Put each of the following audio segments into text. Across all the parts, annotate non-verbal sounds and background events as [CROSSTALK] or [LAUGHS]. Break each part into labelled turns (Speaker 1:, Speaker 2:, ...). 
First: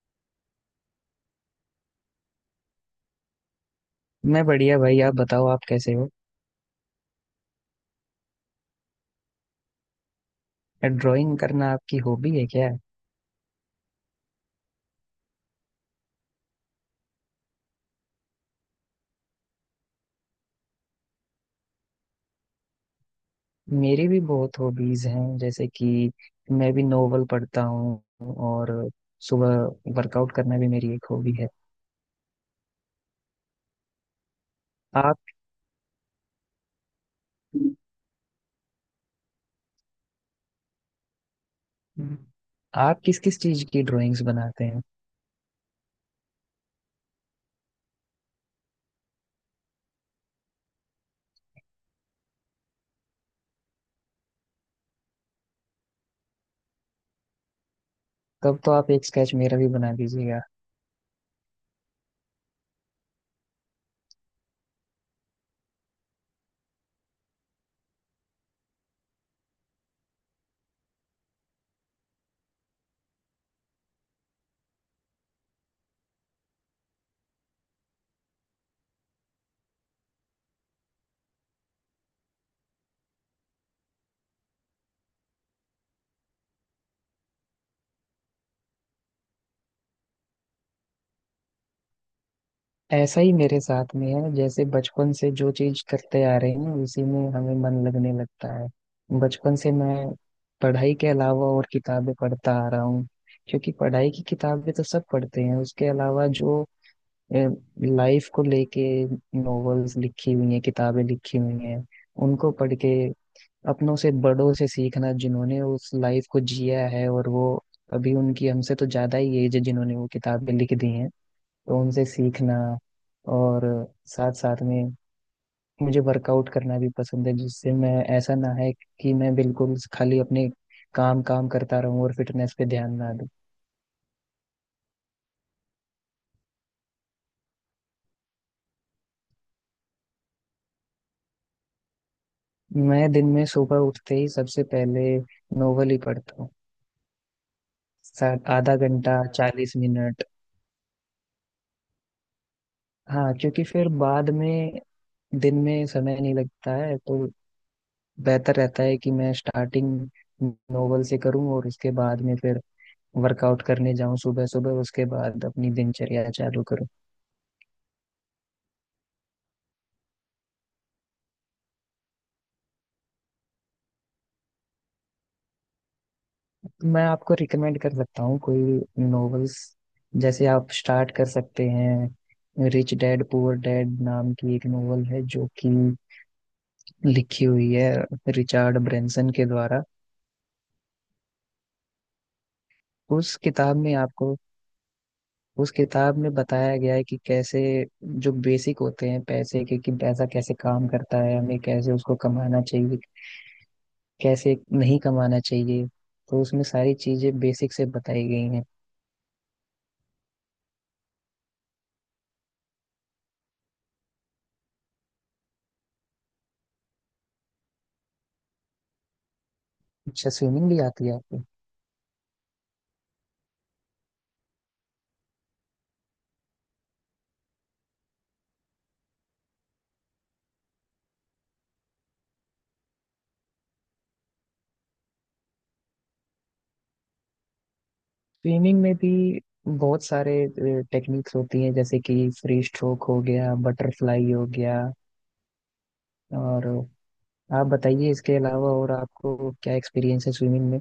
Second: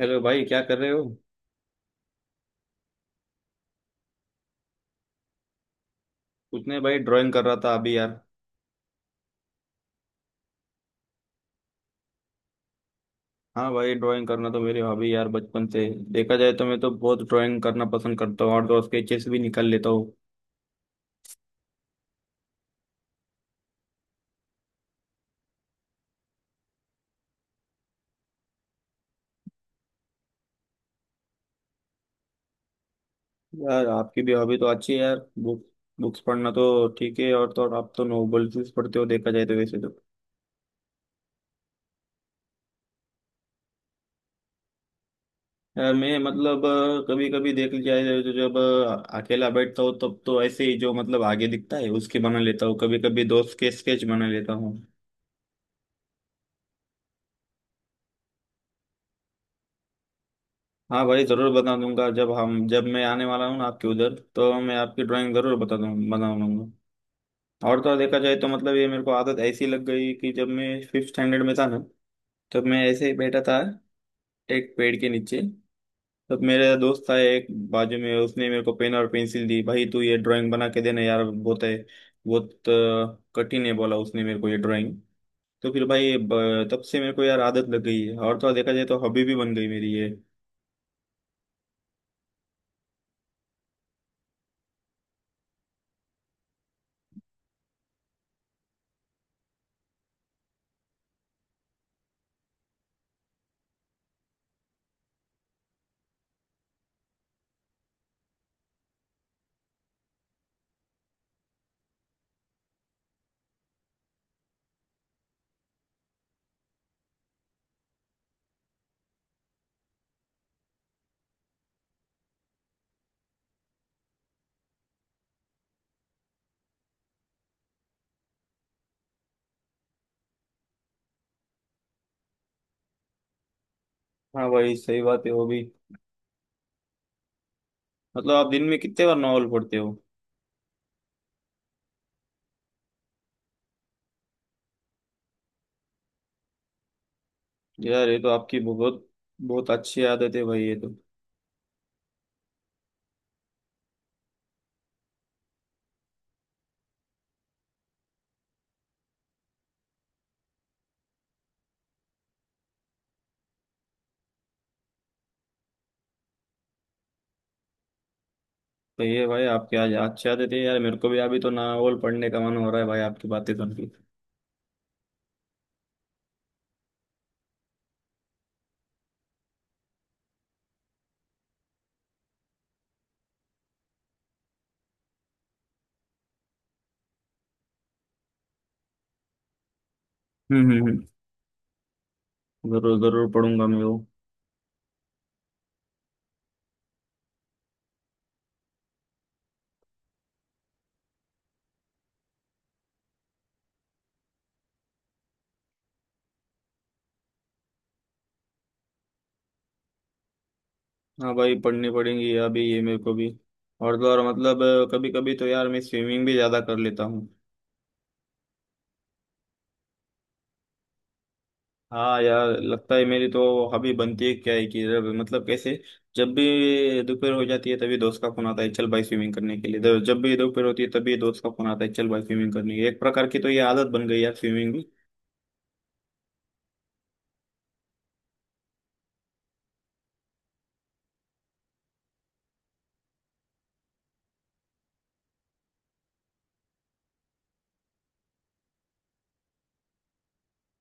Speaker 1: Hello भाई क्या कर रहे हो।
Speaker 2: मैं बढ़िया भाई। आप बताओ, आप कैसे हो?
Speaker 1: कुछ नहीं भाई ड्राइंग कर रहा था अभी यार।
Speaker 2: ड्राइंग करना आपकी हॉबी है क्या?
Speaker 1: हाँ भाई ड्राइंग करना तो मेरी हॉबी यार बचपन से। देखा जाए तो मैं तो बहुत ड्राइंग करना पसंद करता हूँ और तो स्केचेस भी निकाल लेता हूँ।
Speaker 2: मेरी भी बहुत हॉबीज हैं, जैसे कि मैं भी नोवेल पढ़ता हूँ, और सुबह वर्कआउट करना भी मेरी एक हॉबी है।
Speaker 1: यार आपकी भी हॉबी तो अच्छी है
Speaker 2: आप
Speaker 1: यार। बुक बुक्स पढ़ना तो ठीक है और तो और आप तो नोवेल्स पढ़ते हो देखा जाए तो वैसे तो।
Speaker 2: आप किस किस चीज की ड्राइंग्स बनाते हैं?
Speaker 1: यार मैं मतलब कभी कभी देख लिया जाए तो जब अकेला बैठता हूँ तब तो ऐसे ही जो मतलब आगे दिखता है उसके बना लेता हूँ कभी कभी दोस्त के स्केच बना लेता हूँ।
Speaker 2: तब तो आप एक स्केच मेरा भी बना दीजिएगा।
Speaker 1: हाँ भाई ज़रूर बता दूंगा जब हम जब मैं आने वाला हूँ ना आपके उधर तो मैं आपकी ड्राइंग ज़रूर बता दूँ बना दूंगा। और तो और देखा जाए तो मतलब ये मेरे को आदत ऐसी लग गई कि जब मैं फिफ्थ स्टैंडर्ड में था ना तब मैं ऐसे ही बैठा था एक पेड़ के नीचे। तब मेरा दोस्त था एक बाजू में उसने मेरे को पेन और पेंसिल दी भाई तू ये ड्राइंग बना के देना यार बहुत है। बहुत कठिन है बोला उसने मेरे को ये ड्राइंग। तो फिर भाई तब से मेरे को यार आदत लग गई है और तो और देखा जाए तो हॉबी भी बन गई मेरी ये।
Speaker 2: ऐसा ही मेरे साथ में है, जैसे बचपन से जो चीज करते आ रहे हैं उसी में हमें मन लगने लगता है। बचपन से मैं पढ़ाई के अलावा और किताबें पढ़ता आ रहा हूँ, क्योंकि पढ़ाई की किताबें तो सब पढ़ते हैं। उसके अलावा जो लाइफ को लेके नॉवेल्स लिखी हुई हैं, किताबें लिखी हुई हैं, उनको पढ़ के अपनों से बड़ों से सीखना, जिन्होंने उस लाइफ को जिया है। और वो अभी, उनकी हमसे तो ज्यादा ही एज है जिन्होंने वो किताबें लिख दी हैं, तो उनसे सीखना। और साथ साथ में मुझे वर्कआउट करना भी पसंद है, जिससे मैं, ऐसा ना है कि मैं बिल्कुल खाली अपने काम काम करता रहूं और फिटनेस पे ध्यान ना दूं।
Speaker 1: हाँ भाई सही बात है हॉबी। मतलब आप दिन में कितने बार नॉवल पढ़ते हो।
Speaker 2: मैं दिन में सुबह उठते ही सबसे पहले नोवेल ही पढ़ता हूँ,
Speaker 1: यार ये तो
Speaker 2: साथ
Speaker 1: आपकी
Speaker 2: आधा
Speaker 1: बहुत
Speaker 2: घंटा
Speaker 1: बहुत
Speaker 2: चालीस
Speaker 1: अच्छी
Speaker 2: मिनट
Speaker 1: आदत है भाई ये तो।
Speaker 2: हाँ, क्योंकि फिर बाद में दिन में समय नहीं लगता है, तो बेहतर रहता है कि मैं स्टार्टिंग नोवेल से करूँ और उसके बाद में फिर वर्कआउट करने जाऊं सुबह सुबह, उसके बाद अपनी दिनचर्या चालू करूं।
Speaker 1: भाई ये भाई आपकी आज अच्छी आदत है यार मेरे को भी अभी तो नॉवल पढ़ने का मन हो रहा है भाई आपकी बातें सुन के।
Speaker 2: मैं आपको रिकमेंड कर सकता हूँ कोई नॉवेल्स, जैसे आप स्टार्ट कर सकते हैं, रिच डैड पुअर डैड नाम की एक नॉवल है जो कि लिखी हुई है रिचार्ड ब्रेंसन के द्वारा।
Speaker 1: हम्म हम्म हम्म। जरूर जरूर
Speaker 2: उस
Speaker 1: पढ़ूंगा
Speaker 2: किताब
Speaker 1: मैं
Speaker 2: में
Speaker 1: वो।
Speaker 2: आपको, उस किताब में बताया गया है कि कैसे जो बेसिक होते हैं पैसे के, कि पैसा कैसे काम करता है, हमें कैसे उसको कमाना चाहिए, कैसे नहीं कमाना चाहिए। तो उसमें सारी चीजें बेसिक से बताई गई हैं।
Speaker 1: हाँ भाई पढ़नी पड़ेंगी अभी ये मेरे को भी। और तो और मतलब कभी कभी तो यार मैं स्विमिंग भी ज्यादा कर लेता हूँ।
Speaker 2: अच्छा, स्विमिंग भी आती है आपको?
Speaker 1: हाँ यार लगता है मेरी तो हॉबी बनती है क्या है कि जब मतलब कैसे। जब भी दोपहर हो जाती है तभी दोस्त का फोन आता है चल भाई स्विमिंग करने के लिए तो जब भी दोपहर होती है तभी दोस्त का फोन आता है चल भाई स्विमिंग करने के लिए। एक प्रकार की तो ये आदत बन गई यार स्विमिंग की।
Speaker 2: स्विमिंग में भी बहुत सारे टेक्निक्स होती हैं, जैसे कि फ्री स्ट्रोक हो गया, बटरफ्लाई हो गया। और आप बताइए, इसके अलावा और आपको क्या एक्सपीरियंस है स्विमिंग में?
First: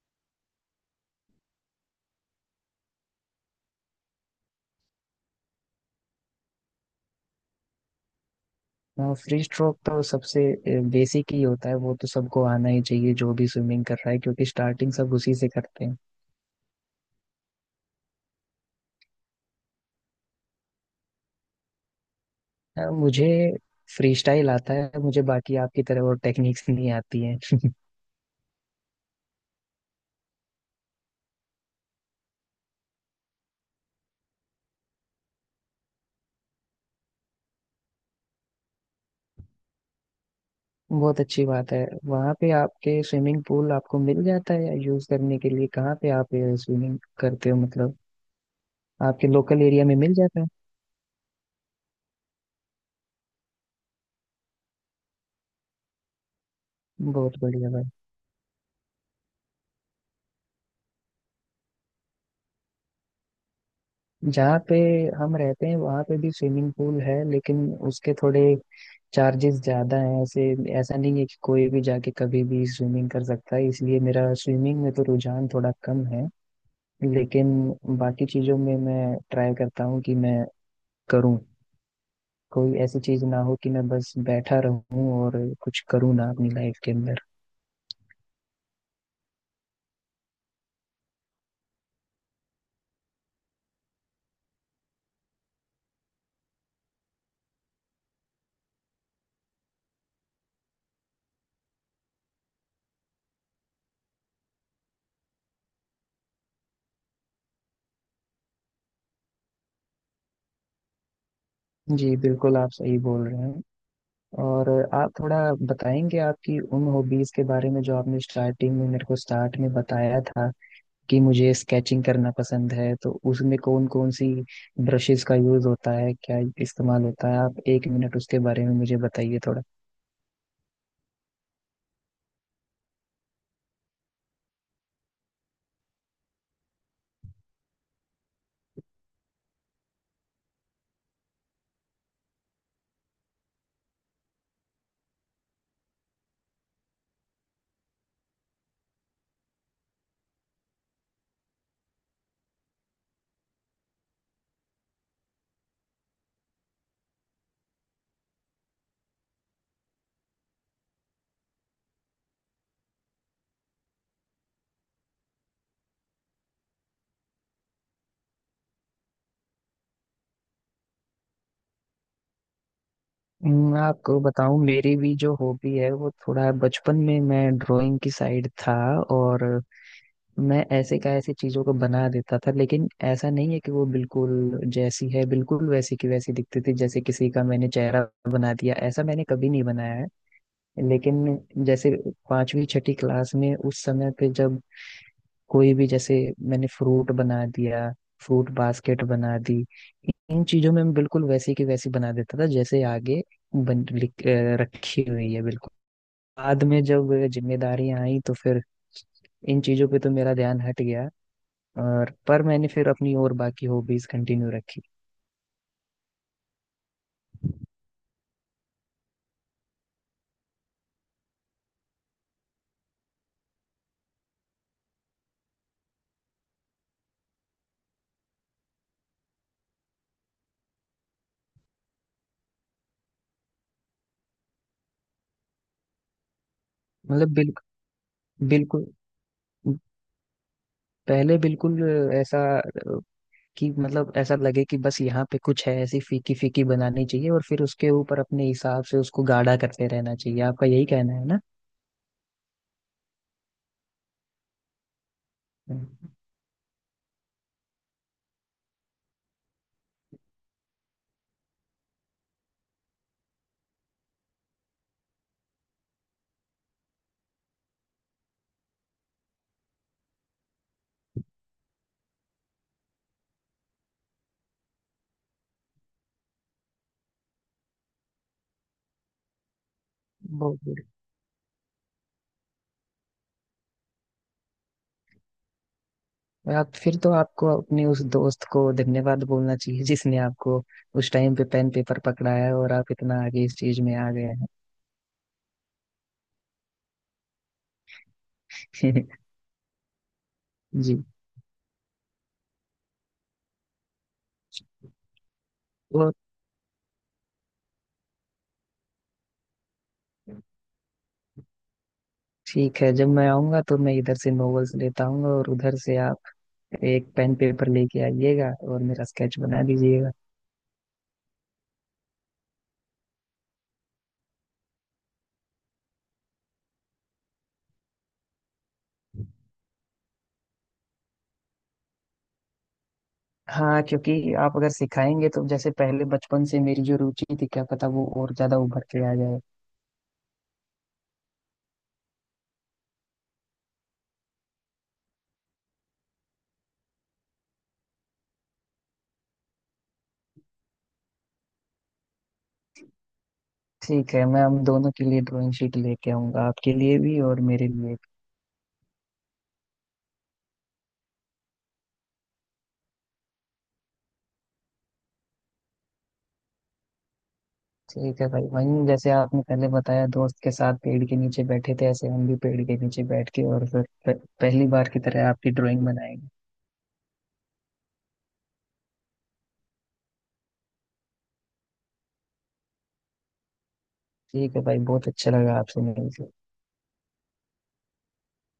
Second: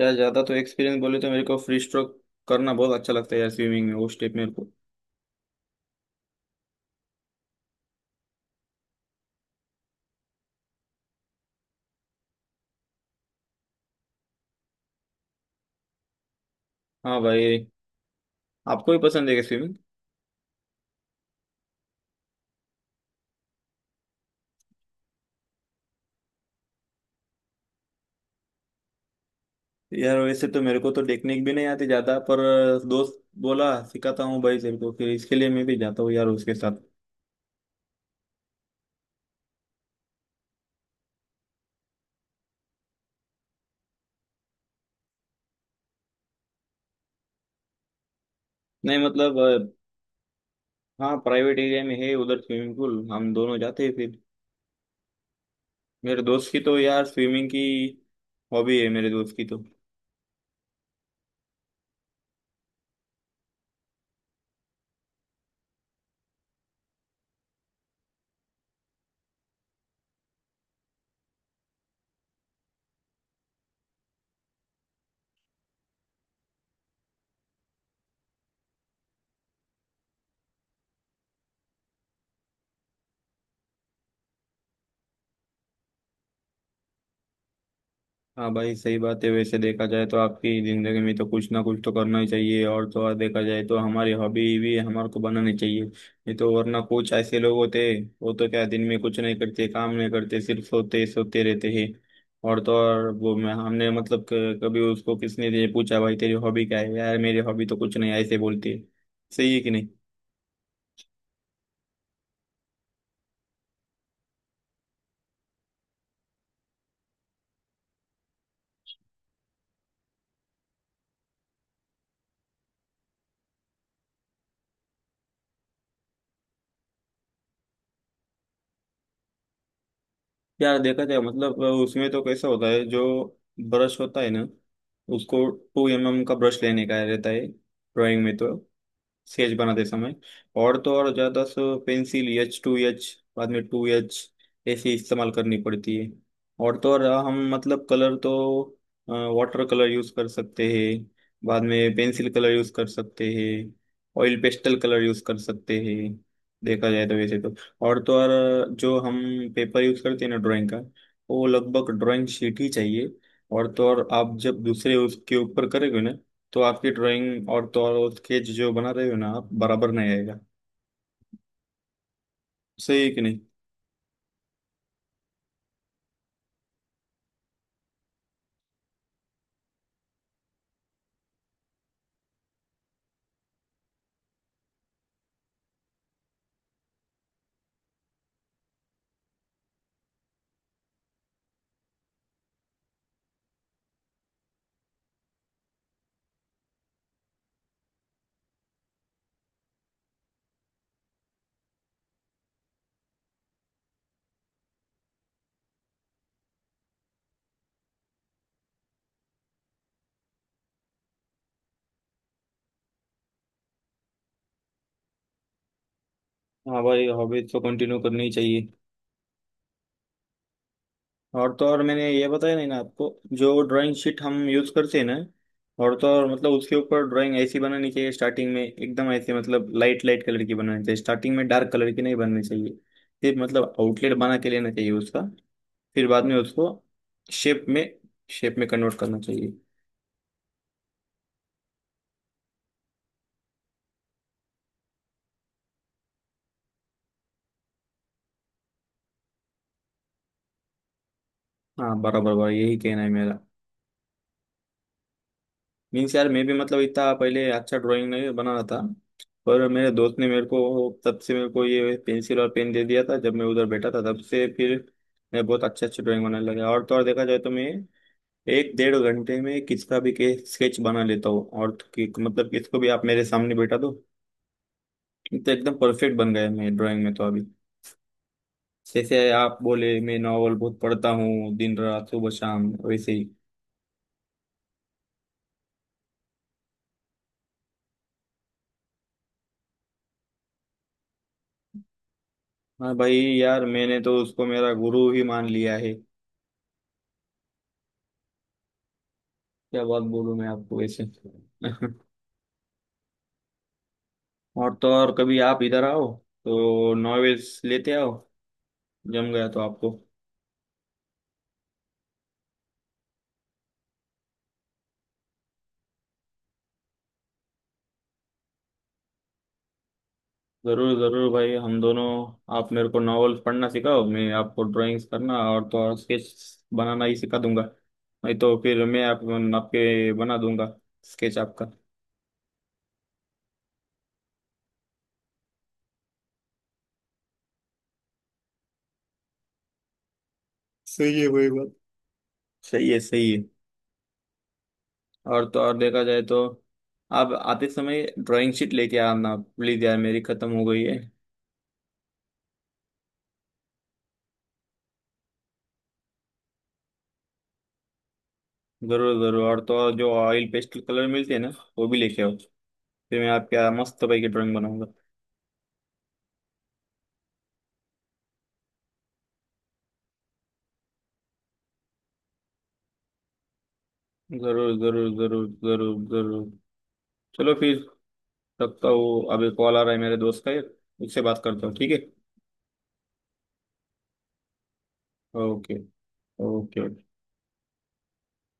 Speaker 1: यार ज्यादा तो एक्सपीरियंस बोले तो मेरे को फ्री स्ट्रोक करना बहुत अच्छा लगता है यार स्विमिंग में वो स्टेप मेरे को।
Speaker 2: फ्री स्ट्रोक तो सबसे बेसिक ही होता है, वो तो सबको आना ही चाहिए जो भी स्विमिंग कर रहा है, क्योंकि स्टार्टिंग सब उसी से करते हैं।
Speaker 1: हाँ भाई। आपको भी पसंद है क्या स्विमिंग?
Speaker 2: मुझे फ्री स्टाइल आता है, मुझे बाकी आपकी तरह वो टेक्निक्स नहीं आती हैं।
Speaker 1: यार वैसे तो मेरे को तो टेक्निक भी नहीं आती ज्यादा पर दोस्त बोला सिखाता हूँ भाई तेरे को फिर इसके लिए मैं भी जाता हूँ यार उसके साथ।
Speaker 2: बहुत अच्छी बात है। वहाँ पे आपके स्विमिंग पूल आपको मिल जाता है या यूज करने के लिए? कहाँ पे आप स्विमिंग करते हो मतलब,
Speaker 1: नहीं
Speaker 2: आपके
Speaker 1: मतलब।
Speaker 2: लोकल एरिया में मिल जाता है?
Speaker 1: हाँ प्राइवेट एरिया में है उधर स्विमिंग पूल हम दोनों जाते हैं फिर। मेरे दोस्त की तो यार
Speaker 2: बहुत
Speaker 1: स्विमिंग की
Speaker 2: बढ़िया भाई।
Speaker 1: हॉबी है मेरे दोस्त की तो।
Speaker 2: जहाँ पे हम रहते हैं वहाँ पे भी स्विमिंग पूल है, लेकिन उसके थोड़े चार्जेस ज्यादा हैं, ऐसे ऐसा नहीं है कि कोई भी जाके कभी भी स्विमिंग कर सकता है, इसलिए मेरा स्विमिंग में तो रुझान थोड़ा कम है। लेकिन बाकी चीजों में मैं ट्राई करता हूँ कि मैं करूँ, कोई ऐसी चीज ना हो कि मैं बस बैठा रहूं और कुछ करूं ना अपनी लाइफ के अंदर।
Speaker 1: हाँ भाई सही बात है वैसे देखा जाए तो आपकी जिंदगी में तो कुछ ना कुछ तो करना ही चाहिए और तो और देखा जाए तो हमारी हॉबी भी हमारे को बनानी चाहिए नहीं तो वरना कुछ ऐसे लोग होते हैं वो तो क्या दिन में कुछ नहीं करते काम नहीं करते सिर्फ सोते सोते रहते हैं। और तो और वो मैं हमने मतलब कभी उसको किसने ये पूछा भाई तेरी हॉबी क्या है यार मेरी हॉबी तो कुछ नहीं ऐसे बोलती है। सही है कि नहीं।
Speaker 2: जी बिल्कुल, आप सही बोल रहे हैं। और आप थोड़ा बताएंगे आपकी उन हॉबीज के बारे में जो आपने स्टार्टिंग में मेरे को, स्टार्ट में बताया था कि मुझे स्केचिंग करना पसंद है, तो उसमें कौन कौन सी ब्रशेस का यूज होता है, क्या इस्तेमाल होता है? आप एक मिनट उसके बारे में मुझे बताइए थोड़ा।
Speaker 1: यार देखा जाए मतलब उसमें तो कैसा होता है जो ब्रश होता है ना उसको 2 mm का ब्रश लेने का रहता है ड्राइंग में तो स्केच बनाते समय। और तो और ज्यादा so pencil H two H बाद में टू एच ऐसे इस्तेमाल करनी पड़ती है। और तो और हम मतलब कलर तो वाटर कलर यूज कर सकते हैं बाद में पेंसिल कलर यूज कर सकते हैं ऑयल पेस्टल कलर यूज कर सकते हैं देखा जाए तो वैसे तो। और तो और जो हम पेपर यूज करते हैं ना ड्राइंग का वो लगभग ड्राइंग शीट ही चाहिए। और तो और आप जब दूसरे उसके ऊपर करेंगे ना तो आपकी ड्राइंग और तो और स्केच जो बना रहे हो ना आप बराबर नहीं आएगा। सही है कि नहीं।
Speaker 2: आपको बताऊं, मेरी भी जो हॉबी है वो, थोड़ा बचपन में मैं ड्राइंग की साइड था। और मैं ऐसे का ऐसे चीजों को बना देता था, लेकिन ऐसा नहीं है कि वो बिल्कुल जैसी है बिल्कुल वैसी की वैसी दिखती थी। जैसे किसी का मैंने चेहरा बना दिया, ऐसा मैंने कभी नहीं बनाया है। लेकिन जैसे पांचवी छठी क्लास में, उस समय पे जब कोई भी, जैसे मैंने फ्रूट बना दिया, फ्रूट बास्केट बना दी, इन चीजों में मैं बिल्कुल वैसी की वैसी बना देता था, जैसे आगे रखी हुई है बिल्कुल। बाद में जब जिम्मेदारियां आई तो फिर इन चीजों पे तो मेरा ध्यान हट गया। और पर मैंने फिर अपनी और बाकी हॉबीज कंटिन्यू रखी।
Speaker 1: हाँ भाई हॉबी तो कंटिन्यू करनी ही चाहिए। और तो और मैंने ये बताया नहीं ना आपको जो ड्राइंग शीट हम यूज करते हैं ना और तो और मतलब उसके ऊपर ड्राइंग ऐसी बनानी चाहिए स्टार्टिंग में एकदम ऐसे मतलब लाइट लाइट कलर की बनानी चाहिए स्टार्टिंग में डार्क कलर की नहीं बननी चाहिए। फिर मतलब आउटलेट बना के लेना चाहिए उसका फिर बाद में उसको
Speaker 2: मतलब
Speaker 1: शेप में
Speaker 2: बिल्कुल,
Speaker 1: शेप में
Speaker 2: बिल्कुल
Speaker 1: कन्वर्ट करना चाहिए।
Speaker 2: पहले बिल्कुल ऐसा कि मतलब ऐसा लगे कि बस यहाँ पे कुछ है, ऐसी फीकी फीकी बनानी चाहिए और फिर उसके ऊपर अपने हिसाब से उसको गाढ़ा करते रहना चाहिए। आपका यही कहना है ना?
Speaker 1: हाँ बराबर बराबर यही कहना है मेरा।
Speaker 2: हम्म।
Speaker 1: मीन्स यार मैं भी मतलब इतना पहले अच्छा ड्राइंग नहीं बना रहा था पर मेरे दोस्त ने मेरे को तब से मेरे को ये पेंसिल और पेन दे दिया था जब मैं उधर बैठा था तब से फिर मैं बहुत अच्छे अच्छे ड्राइंग बनाने लगा। और तो और देखा जाए तो मैं एक डेढ़ घंटे में किसका भी के स्केच बना लेता हूँ और तो मतलब किसको भी आप मेरे सामने बैठा दो। तो एकदम परफेक्ट बन गया मैं ड्राइंग में तो अभी जैसे आप बोले मैं नॉवल
Speaker 2: बहुत
Speaker 1: बहुत
Speaker 2: बढ़िया।
Speaker 1: पढ़ता हूँ दिन रात सुबह शाम वैसे ही।
Speaker 2: आप फिर तो आपको अपने उस दोस्त को धन्यवाद बोलना चाहिए जिसने आपको उस टाइम पे पेन पेपर पकड़ाया, और आप
Speaker 1: हाँ भाई
Speaker 2: इतना आगे इस
Speaker 1: यार
Speaker 2: चीज में
Speaker 1: मैंने
Speaker 2: आ
Speaker 1: तो
Speaker 2: गए
Speaker 1: उसको
Speaker 2: हैं।
Speaker 1: मेरा गुरु ही मान लिया है। क्या बात बोलूं मैं आपको
Speaker 2: [LAUGHS] जी।
Speaker 1: वैसे [LAUGHS] और तो और कभी आप इधर आओ
Speaker 2: और
Speaker 1: तो नॉवेल्स लेते आओ जम गया तो आपको।
Speaker 2: ठीक है, जब मैं आऊंगा तो मैं इधर से नॉवेल्स लेता आऊंगा, और उधर से आप एक पेन पेपर लेके आइएगा और मेरा स्केच बना दीजिएगा।
Speaker 1: जरूर जरूर भाई हम दोनों आप मेरे को नॉवेल्स पढ़ना सिखाओ मैं आपको ड्राइंग्स करना और तो और स्केच बनाना ही सिखा दूंगा। नहीं तो फिर मैं आपके बना दूंगा स्केच आपका।
Speaker 2: हाँ, क्योंकि आप अगर सिखाएंगे तो जैसे पहले बचपन से मेरी जो रुचि थी, क्या पता वो और ज्यादा उभर के आ जाए।
Speaker 1: सही है वही बात सही है सही है। और तो और देखा जाए तो आप आते समय ड्राइंग शीट लेके आना प्लीज यार मेरी खत्म हो गई है।
Speaker 2: ठीक है, मैं हम दोनों के लिए ड्राइंग शीट लेके आऊंगा, आपके लिए भी और मेरे लिए भी।
Speaker 1: जरूर जरूर और तो और जो ऑयल पेस्टल कलर मिलते हैं ना वो भी लेके आओ फिर मैं आपके यहाँ मस्त भाई की ड्राइंग बनाऊंगा।
Speaker 2: ठीक है भाई, वहीं जैसे आपने पहले बताया दोस्त के साथ पेड़ के नीचे बैठे थे, ऐसे हम भी पेड़ के नीचे बैठ के और फिर पहली
Speaker 1: जरूर
Speaker 2: बार की
Speaker 1: जरूर
Speaker 2: तरह
Speaker 1: जरूर
Speaker 2: आपकी ड्राइंग
Speaker 1: जरूर
Speaker 2: बनाएंगे।
Speaker 1: जरूर। चलो फिर रखता हूँ अभी कॉल आ रहा है मेरे दोस्त का एक उससे बात करता हूँ ठीक है।
Speaker 2: ठीक है भाई, बहुत अच्छा लगा
Speaker 1: ओके।
Speaker 2: आपसे मिलकर।
Speaker 1: ओके।